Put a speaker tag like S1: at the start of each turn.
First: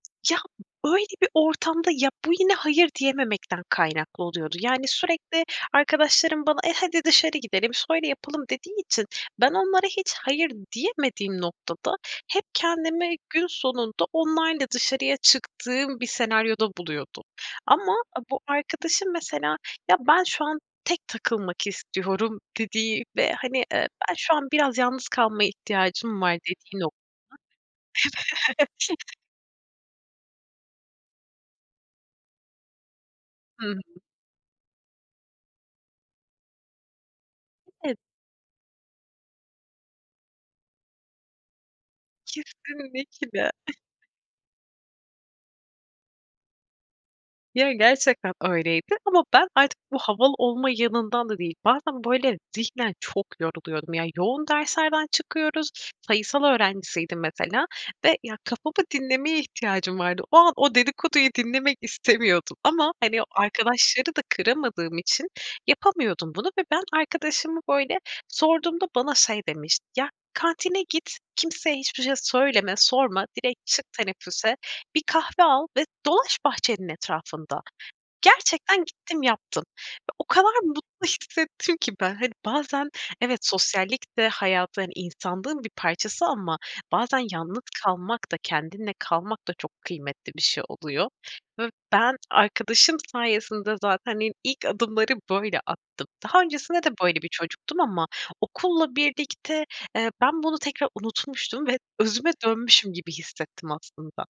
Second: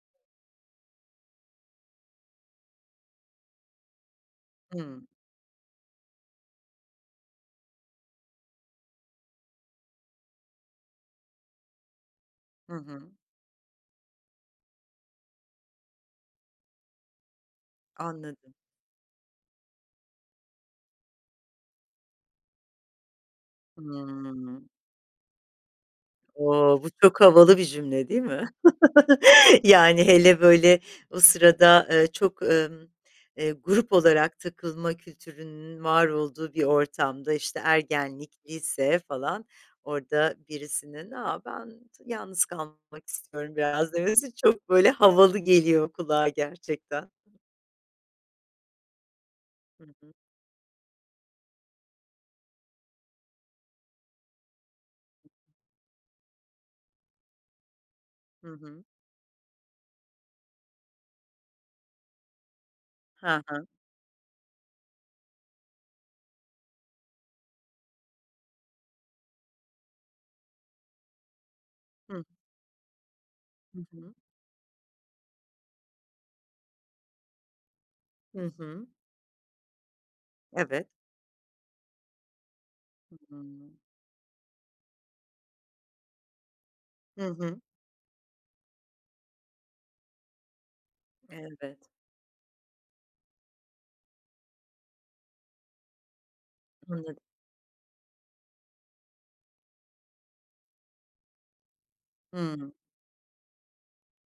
S1: Ya, böyle bir ortamda, ya, bu yine, hayır, diyememekten kaynaklı oluyordu. Yani,
S2: Hıı.
S1: sürekli arkadaşlarım bana; "E, hadi dışarı gidelim, söyle yapalım." dediği için, ben onlara hiç hayır diyemediğim noktada, hep
S2: Hı hı.
S1: kendimi gün sonunda, onlarla dışarıya çıktığım bir senaryoda buluyordum. Ama bu
S2: Anladım.
S1: arkadaşım mesela, ya, ben şu an tek takılmak istiyorum dediği ve hani, eee, ben şu an
S2: Hıı.
S1: biraz yalnız kalmaya ihtiyacım var, dediği
S2: O, bu
S1: nokta.
S2: çok havalı bir cümle, değil mi?
S1: Evet.
S2: Yani, hele böyle o sırada, ııı, çok, ımm, eee,
S1: Hıı.
S2: grup olarak takılma kültürünün var olduğu bir ortamda, işte
S1: Ev
S2: ergenlik; lise falan orada birisinin, "A, ben t yalnız kalmak
S1: Kesinlikle.
S2: istiyorum biraz." demesi çok böyle havalı geliyor kulağa, gerçekten.
S1: Ya, gerçekten öyleydi. Ama ben artık
S2: Hı
S1: bu
S2: hı.
S1: havalı olma yanından da değil, bazen böyle zihnen çok yoruluyordum. Ya, yoğun derslerden çıkıyoruz. Sayısal öğrencisiydim mesela ve ya,
S2: Hı
S1: kafamı
S2: hı.
S1: dinlemeye ihtiyacım vardı. O an, o dedikoduyu dinlemek istemiyordum ama hani, o
S2: Ha ha.
S1: arkadaşları da kıramadığım için, yapamıyordum bunu ve ben arkadaşıma böyle sorduğumda bana şey demişti: Ya, kantine git, kimseye hiçbir şey
S2: Hı.
S1: söyleme, sorma, direkt
S2: Hı
S1: çık
S2: hı.
S1: teneffüse, bir kahve al ve dolaş bahçenin etrafında.
S2: Hı
S1: Gerçekten
S2: hı.
S1: gittim, yaptım ve o kadar
S2: Evet.
S1: mutlu hissettim ki ben. Hani, bazen,
S2: Hı
S1: evet,
S2: hı.
S1: sosyallik de hayatın, insanlığın bir parçası ama bazen
S2: Hı hı.
S1: yalnız kalmak da, kendinle kalmak da, çok kıymetli bir şey oluyor ve
S2: Elbet.
S1: ben arkadaşım sayesinde zaten, iii, ilk adımları böyle attım. Daha öncesinde de böyle
S2: Anladım.
S1: bir çocuktum ama okulla birlikte, eee, ben bunu tekrar unutmuştum ve özüme
S2: Hıı.
S1: dönmüşüm gibi hissettim, aslında.